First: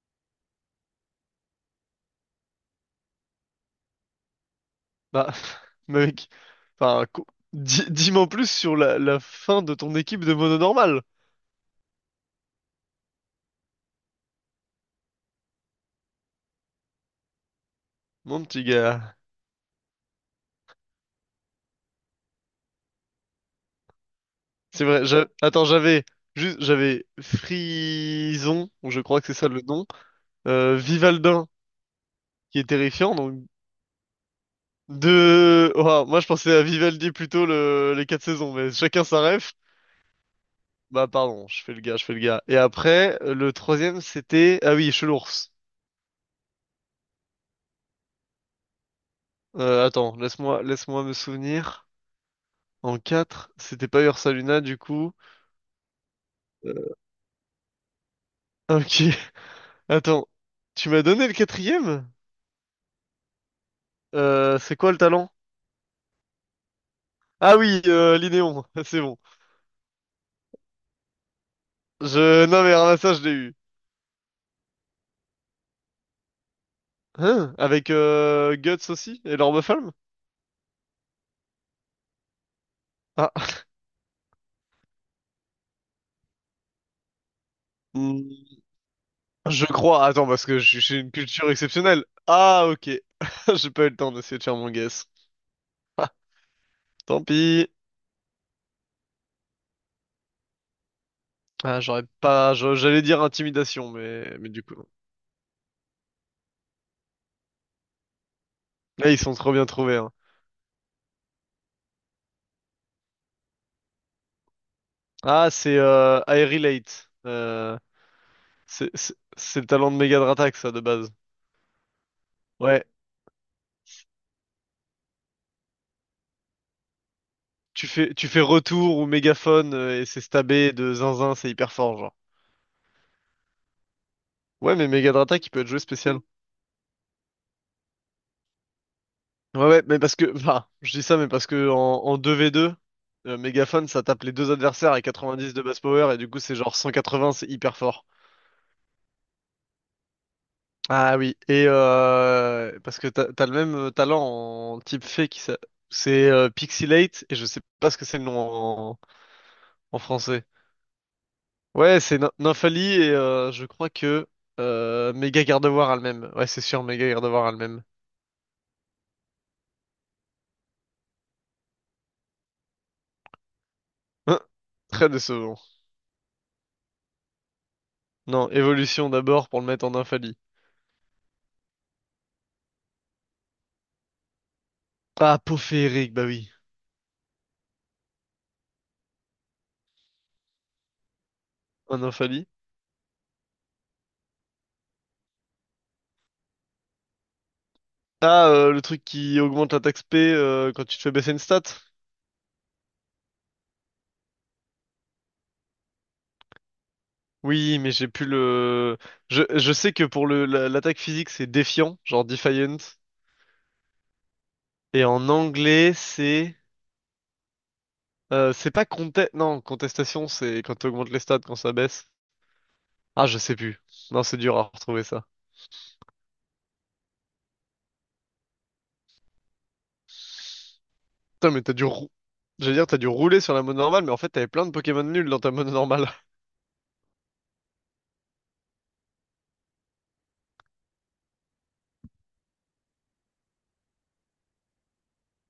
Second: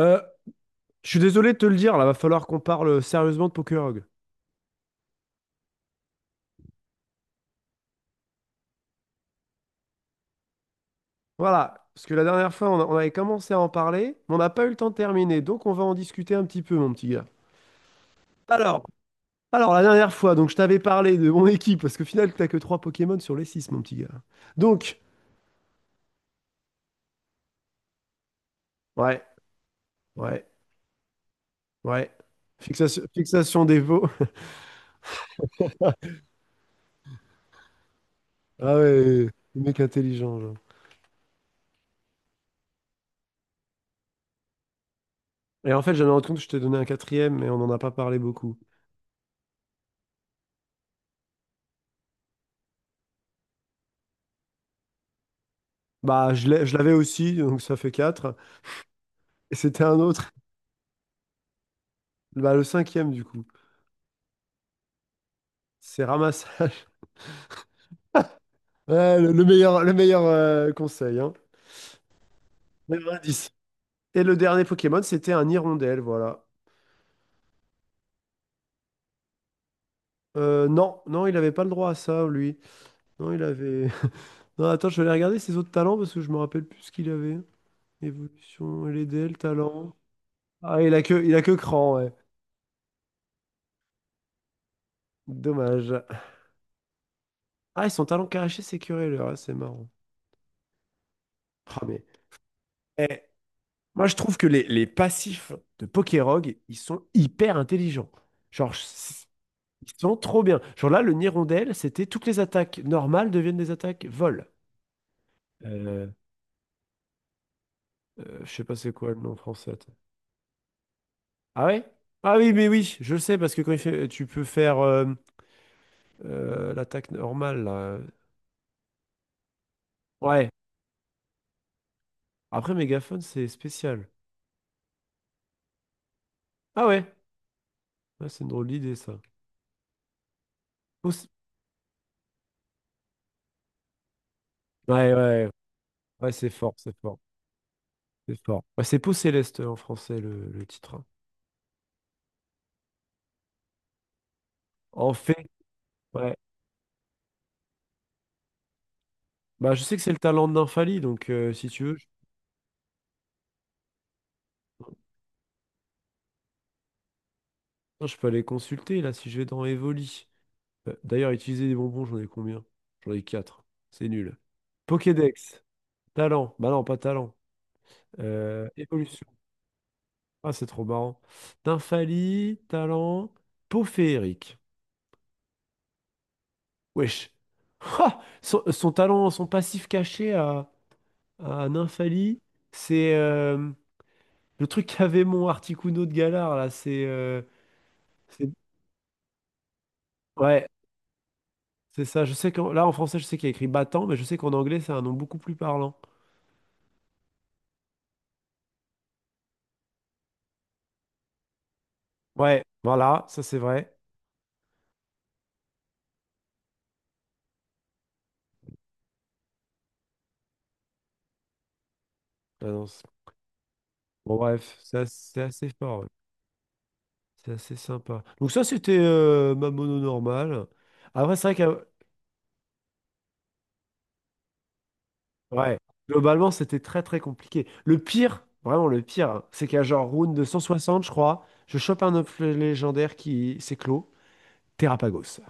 Euh, je suis désolé de te le dire, là, va falloir qu'on parle sérieusement de Pokerog. Bah, mec, enfin, dis-moi en plus sur la fin de ton équipe de mono normal, Voilà, parce que la dernière fois, on, on avait commencé à en parler, mais on n'a pas eu le temps de terminer, donc on va en discuter un petit peu, mon petit gars. mon petit Alors, gars. alors, la dernière fois, donc je t'avais parlé de mon équipe, parce qu'au final, t'as que 3 Pokémon sur les six, mon petit gars. C'est Donc, vrai, attends, j'avais Frison, je crois ouais, que c'est ça le nom, ouais, Vivaldin, ouais. qui est Fixation, terrifiant, donc fixation des veaux. de... Ouah, moi je pensais à Vivaldi, plutôt les quatre saisons, mais Ah chacun sa ouais, ref. le mec intelligent, genre. Bah pardon, je fais le gars, je fais le gars. Et après, le troisième c'était... Ah oui, Chelours. Et en fait, j'avais rendu compte que je t'ai donné un quatrième, mais on n'en a pas parlé beaucoup. Attends, laisse-moi me souvenir. En 4, c'était pas Ursa Luna, du coup. Bah, je l'avais Euh, aussi, donc ça fait 4. Ok, Et c'était un attends. autre. Tu m'as donné le quatrième? Bah, le cinquième, du coup, C'est quoi le talent? c'est ramassage. Ah oui, Linéon, c'est bon. Ouais, le meilleur conseil, hein. Non, mais alors là, ça, Meilleur je l'ai indice. eu. Et le dernier Pokémon, c'était un hirondelle, voilà. Hein? Avec Guts aussi? Et l'Orbe-Flamme? Non, non, il avait pas le droit à ça, lui. Ah, Non, il avait. Non, attends, je vais aller regarder ses autres talents parce que je me rappelle plus ce qu'il avait. hmm, Évolution, LDL, je talent. crois. Attends, parce que j'ai Ah, j'ai une il a culture que cran, exceptionnelle. ouais. Ah, ok. J'ai pas eu le temps d'essayer de faire mon guess. Dommage. Ah, tant pis. Ah, et son talent caché, c'est Curéleur, hein, c'est marrant. Ah, Ah, mais. j'aurais pas... j'allais dire Eh, intimidation, moi, je mais... trouve que mais du coup... non. les passifs de Pokérog, ils sont hyper intelligents. Genre, je- Là, ils sont trop bien trouvés, Ils hein. sont trop bien. Genre là, le Nirondelle, c'était toutes les attaques normales deviennent des attaques vol. Ah, c'est Euh, I Relate. Je sais pas c'est quoi le nom C'est le français. talent Attends. de Megadratax, ça, de base. Ah ouais? Ah oui, mais Ouais, oui, je le sais parce que quand il fait, tu peux faire l'attaque normale tu là. fais, tu fais retour ou mégaphone et c'est Ouais. stabé de zinzin, c'est hyper fort, genre. Après, mégaphone, c'est spécial. Ouais, mais Megadratax, il peut être joué spécial. Ah ouais? Ah, c'est une drôle d'idée ça. Ouais, ouais, mais parce que, bah, je dis ça, mais Pouce- parce que en 2v2, mégaphone, ça tape les deux adversaires à Ouais, ouais, ouais, 90 de base power et du ouais, coup, c'est c'est fort, genre c'est fort, 180, c'est hyper fort. c'est fort. Ouais, c'est Peau Céleste en français le titre. Hein. Ah oui, et parce que t'as le même talent en type En fée, fait, c'est ouais. Pixelate, et je sais pas ce que c'est le nom en, Bah, je sais que c'est le français. talent de Nymphalie, donc si tu veux, Ouais, c'est Nymphalie, et je crois que Méga Gardevoir a le même. Ouais, c'est sûr, Méga Gardevoir a le même. non, je peux aller consulter là si je vais dans Evoli. D'ailleurs, utiliser des bonbons, j'en ai combien? J'en ai 4. C'est nul. Hein, très décevant. Pokédex. Talent. Bah non, pas talent. Non, évolution Évolution. d'abord pour le mettre en Nymphalie. Ah, c'est trop marrant. Dynfalie, talent. Peau féerique. Ah, peau féerique, bah oui. Wesh. Ha son, son talent, son passif caché à En Nymphalie, Nymphalie. c'est le truc qu'avait mon Articuno de Galar là. C'est. Ah, c'est- le truc qui augmente l'attaque spé ouais, quand tu te fais baisser une stat. c'est ça. Je sais que là en français, je sais qu'il y a écrit battant, mais je sais qu'en anglais, c'est un nom beaucoup plus parlant. Oui, mais j'ai plus le... Je sais que pour l'attaque physique, c'est défiant, genre Ouais, Defiant. voilà, ça c'est vrai. Et en anglais, c'est pas contest... Non, contestation, c'est quand tu augmentes les stats, quand ça baisse. Ah non, c'est- Ah, je sais plus. Non, bon, c'est dur à bref, retrouver, ça. c'est assez, fort, ouais. C'est assez sympa. Donc ça, c'était ma mono normale. Après, c'est Putain, vrai mais t'as dû que, rou... J'allais dire, t'as dû rouler sur la mode normale, mais en fait, t'avais plein de Pokémon nuls dans ta mode ouais, normale. globalement, c'était très très compliqué. Le pire, vraiment le pire, hein, c'est qu'à genre round de 160, je crois, je chope un œuf légendaire qui s'éclot, Terrapagos.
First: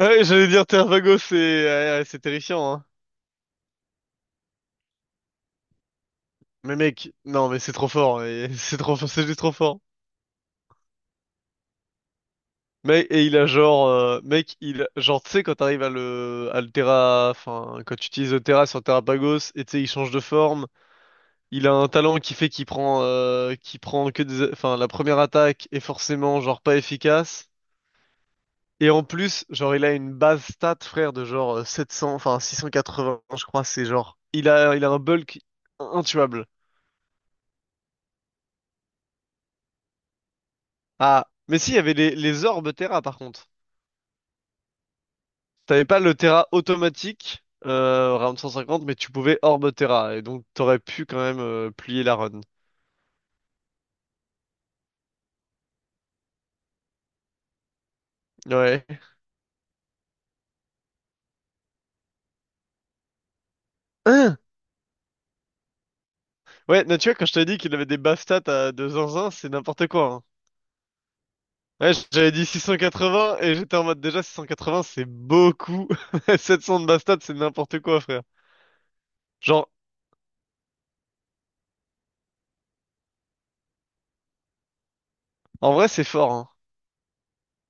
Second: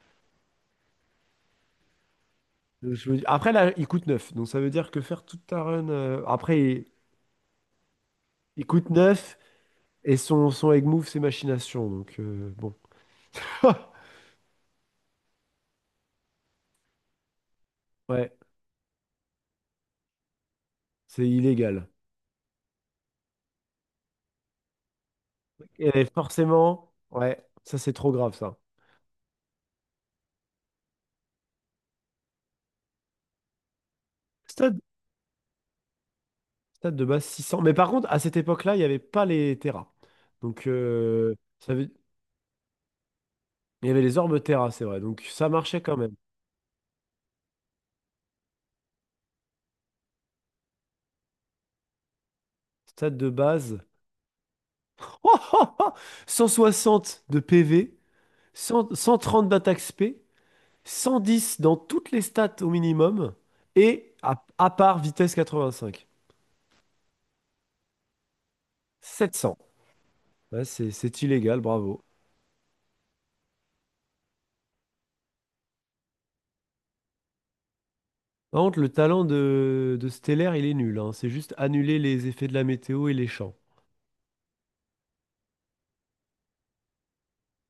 Ouais, j'allais dire Tervago, c'est ouais, ouais, c'est terrifiant, hein. Donc, je me dis- Après, là, il coûte 9. Donc ça veut dire que faire toute ta run. Après, Mais mec, non, mais c'est trop fort, et il c'est coûte trop fort, c'est 9 juste trop fort. et son, son egg move, c'est machination, donc bon. Mec, et il a genre, mec, il, genre, tu sais, quand t'arrives à le, Terra, enfin, quand tu utilises Ouais, le Terra sur Terrapagos, et tu sais, il change de forme, c'est il a illégal. un talent qui fait qu'il prend, que des, enfin, la première attaque est Et forcément, genre, pas forcément, ouais, efficace. ça c'est trop grave ça. Et en plus, genre, il a une base stat, frère, de genre 700, enfin 680, je crois, c'est genre. Il a, Stade, il a un bulk intuable. Stade de base 600. Mais par contre, à cette époque-là, il n'y avait pas les terras. Donc, Ah, mais si, ça il y veut- avait les, orbes Terra, par contre. il y avait les orbes terras, c'est vrai. Donc, ça marchait T'avais quand pas même. le Terra automatique, round 150, mais tu pouvais orbe Terra, et donc t'aurais pu quand même plier la run. Stade de base. 160 de PV, Ouais. 100 130 d'attaque spé, 110 dans toutes les stats au minimum, et Hein, à part vitesse 85. ouais, mais tu vois, quand je t'ai dit qu'il avait des bases stats à 2 zinzin, c'est 700. n'importe quoi, hein. Ouais, c'est illégal, Ouais, bravo. j'avais dit 680 et j'étais en mode déjà 680 c'est beaucoup. 700 de base stats, c'est n'importe quoi, frère. Par contre, le talent Genre, de Stellaire, il est nul, hein. C'est juste annuler les effets de la météo et les champs. en vrai, c'est fort, hein.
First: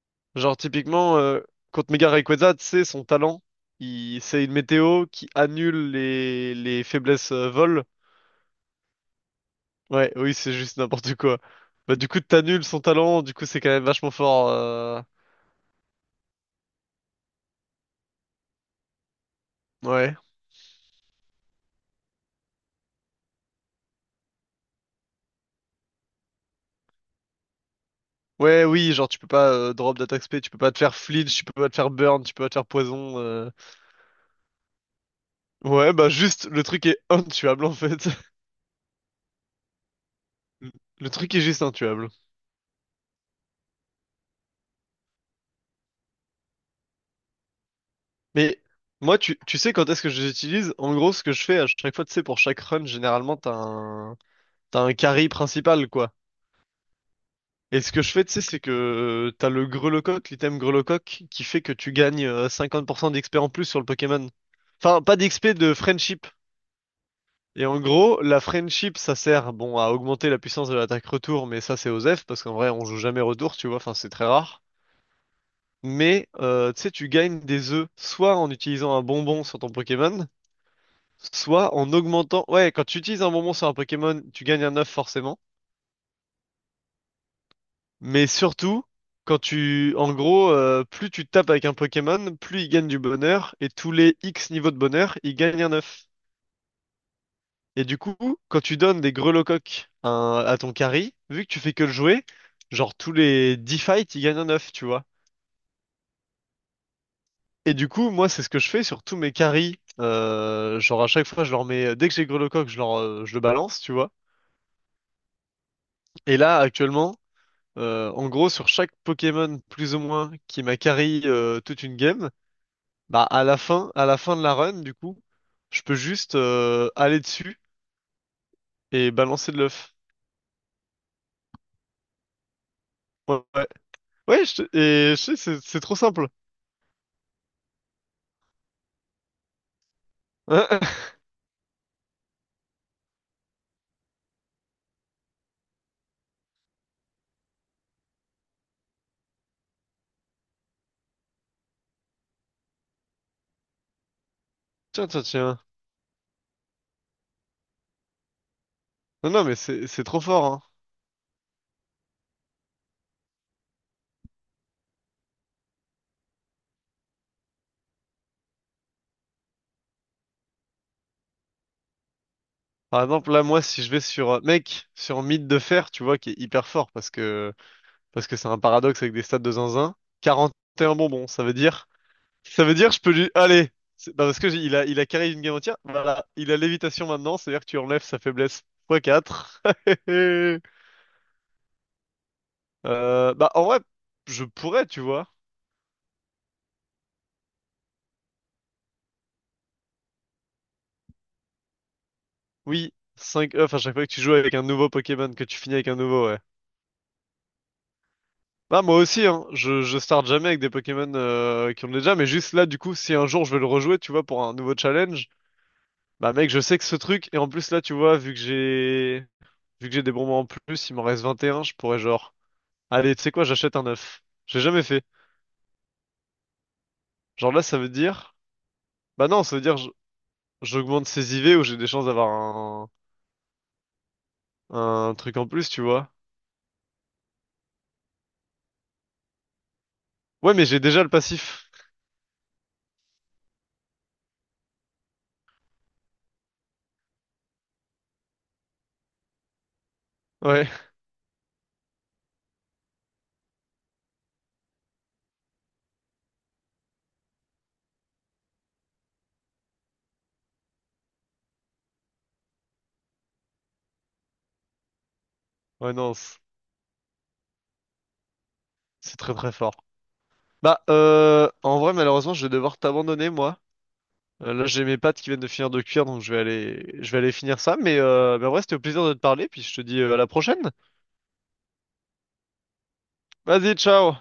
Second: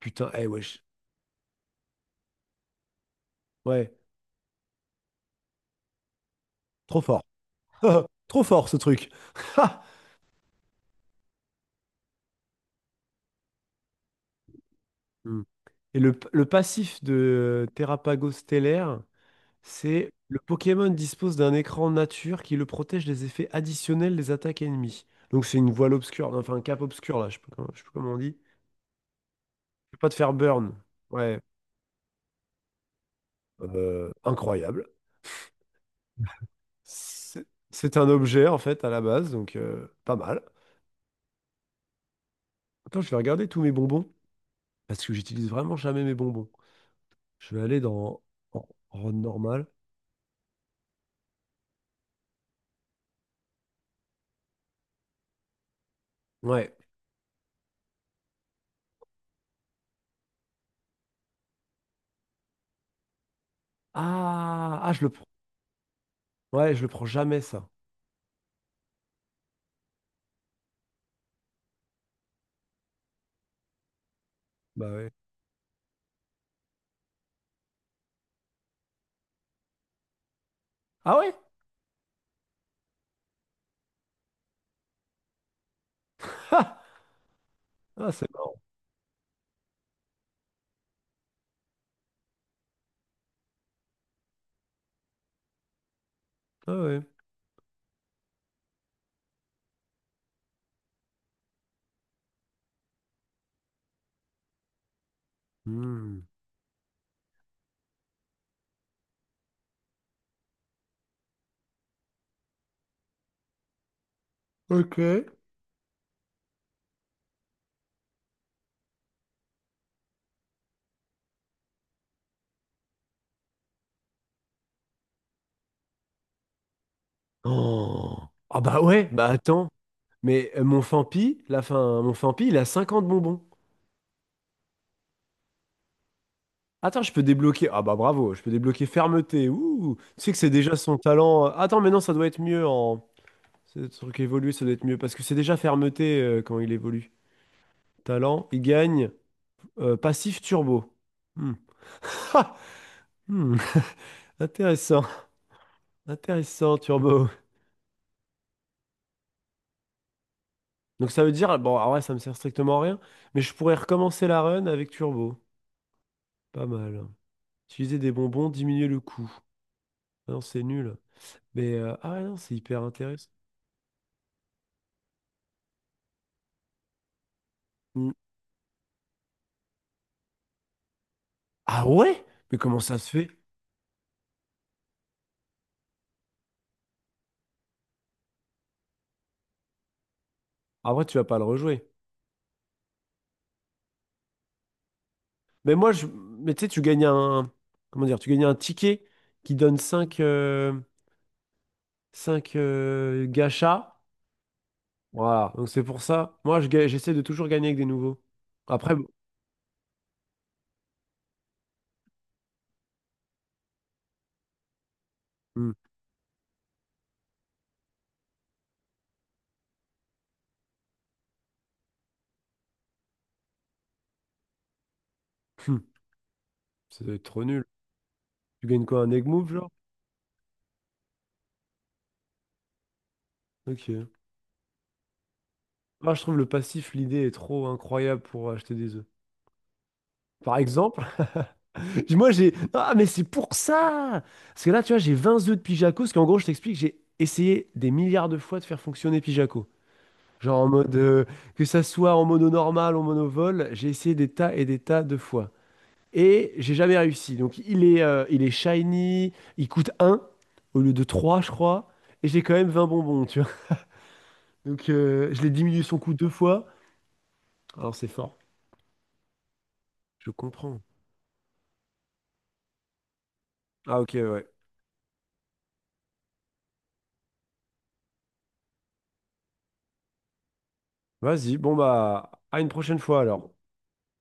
Putain, eh Genre, wesh. typiquement, contre Mega Rayquaza, tu sais, son talent, Ouais, il... c'est une météo qui annule les, trop fort. faiblesses vol. Trop fort ce truc. Ha Ouais, oui, c'est juste n'importe quoi. Bah, du coup, t'annules son talent, du coup, c'est quand même vachement fort. Hmm. Et le passif de Terrapago Stellaire, c'est Ouais. le Pokémon dispose d'un écran nature qui le protège des effets additionnels des attaques ennemies. Donc c'est une voile obscure, enfin un cap obscur là, je sais pas comment, je sais pas comment on dit. Ouais, oui, genre, tu peux pas Je peux drop pas te d'attaque faire spé, tu peux pas burn. te faire flinch, Ouais, tu peux pas te faire burn, tu peux pas te faire poison. Incroyable. Ouais, bah, juste, le truc est c'est intuable, en c'est un fait. objet en fait à la base, donc pas mal. Le truc est juste intuable. Attends, je vais regarder tous mes bonbons parce que j'utilise vraiment jamais mes bonbons. Je vais aller dans Mais en, en moi, tu normal. sais quand est-ce que je les utilise? En gros, ce que je fais à chaque fois, tu sais, pour chaque run, généralement, t'as un carry principal, quoi. Ouais. Et ce que je fais, tu sais, c'est que t'as le grelocoq, l'item grelocoq, qui fait que tu gagnes 50% d'XP en plus sur le Pokémon. Ah, ah, Enfin, je le pas prends. d'XP, de friendship. Ouais, je le prends jamais ça. Et en gros, la friendship, ça sert, bon, à augmenter la puissance de l'attaque retour, mais ça, c'est aux F, parce qu'en vrai, on joue jamais retour, tu vois, enfin, c'est très rare. Bah ouais. Mais, tu sais, tu gagnes des œufs, soit en utilisant un bonbon sur ton Pokémon, Ah ouais? soit en augmentant... Ouais, quand tu utilises un bonbon sur un Pokémon, tu gagnes un œuf forcément. Ah, ah, Mais c'est marrant. surtout, quand tu... En gros, plus tu tapes avec un Pokémon, plus il gagne du bonheur. Et tous les X niveaux de bonheur, il gagne un œuf. Ah ouais. Et du coup, quand tu donnes des grelocoques à, un- à ton carry, vu que tu fais que le jouer, genre tous les 10 fights, il gagne un œuf, tu vois. Hmm. Et du coup, moi, c'est ce que je fais sur tous mes carries. Genre, à chaque fois, je leur mets... Dès que j'ai grelocoque, je leur... je le balance, tu vois. Ok. Et là, actuellement... en gros, sur chaque Pokémon plus ou moins qui m'a carry toute une game, bah à la fin de la run, du coup, je peux juste aller dessus Oh. Ah bah ouais, et bah balancer de attends. l'œuf. Mais mon Fampi, la fin, mon Fampi, il a 50 Ouais, bonbons. ouais, ouais, et je sais, c'est trop simple. Attends, je peux débloquer. Ah bah bravo, je peux débloquer fermeté. Ouh, tu sais que c'est déjà Hein. son talent. Attends, mais non, ça doit être mieux en. Ce truc évoluer, ça doit être mieux. Parce que c'est déjà fermeté quand il évolue. Talent, il gagne. Passif turbo. Hmm. Hmm. Intéressant. Tiens, tiens, tiens. Intéressant, turbo. Non, non, mais c'est trop fort, hein. Donc ça veut dire, bon, ah ouais, ça me sert strictement à rien, mais je pourrais recommencer la run avec turbo. Pas mal. Utiliser des bonbons, diminuer le coût. Ah non, c'est nul. Mais, ah ouais, non, c'est hyper Par intéressant. exemple, là, moi, si je vais sur, mec, sur Mythe de Fer, tu vois, qui est hyper fort Hmm. parce que c'est un paradoxe avec des stats de zinzin, 41 bonbons, ça veut Ah dire ouais? Mais comment ça je se peux fait? lui... Allez! Non, parce que il a carré une game entière. Voilà, il a lévitation maintenant, c'est-à-dire que tu enlèves sa faiblesse x quatre. Ah ouais, tu vas pas le rejouer. Bah en vrai, je pourrais, tu vois. Mais moi, je... mais tu sais, tu gagnes un... Comment dire? Tu gagnes un ticket qui donne cinq 5 Oui, cinq off à gachas. chaque fois que tu joues avec un nouveau Pokémon, que Voilà. tu Donc finis c'est avec un pour nouveau, ça. ouais. Moi, j'essaie de toujours gagner avec des nouveaux. Bah Après, moi bon, aussi, hein, je starte jamais avec des Pokémon qui ont déjà, mais juste là, du coup, si un jour je veux le rejouer, tu vois, pour un nouveau challenge, hmm, bah mec, je sais que ce truc, et en plus là, tu vois, vu que j'ai... Vu que j'ai des bonbons en plus, il m'en reste 21. Je pourrais genre... Allez, tu sais quoi, j'achète un œuf. J'ai jamais fait. hmm, ça doit être trop Genre là, nul. ça veut dire... Tu gagnes quoi? Un egg Bah non, move, ça veut genre? dire j'augmente ses IV ou j'ai des chances d'avoir Ok. un truc en plus, tu vois. Moi, je trouve le passif, l'idée est trop incroyable pour acheter des œufs. Ouais, Par mais j'ai déjà exemple, le passif. moi j'ai... Ah, mais c'est pour ça! Parce que là, tu vois, j'ai 20 œufs de Pijaco, parce qu'en gros, je t'explique, j'ai essayé des milliards de fois de faire fonctionner Pijaco. Genre en Ouais. mode, que ça soit en mono normal, en monovol, j'ai essayé des tas et des tas de fois. Et j'ai jamais réussi. Donc il est shiny, il coûte un au lieu de 3, je crois. Et j'ai quand même 20 bonbons, tu vois. Donc je l'ai diminué Ouais, son coût non, deux fois. Alors c'est fort. c'est très très fort. Je comprends. Bah, en vrai, malheureusement, je vais devoir t'abandonner, moi. Ah ok, ouais. Là, j'ai mes pâtes qui viennent de finir de cuire, donc je vais aller... Je vais aller finir ça. Mais en vrai, c'était au plaisir de te parler, puis je te dis à la prochaine. Vas-y, bon bah, à une prochaine fois alors. Vas-y, ciao!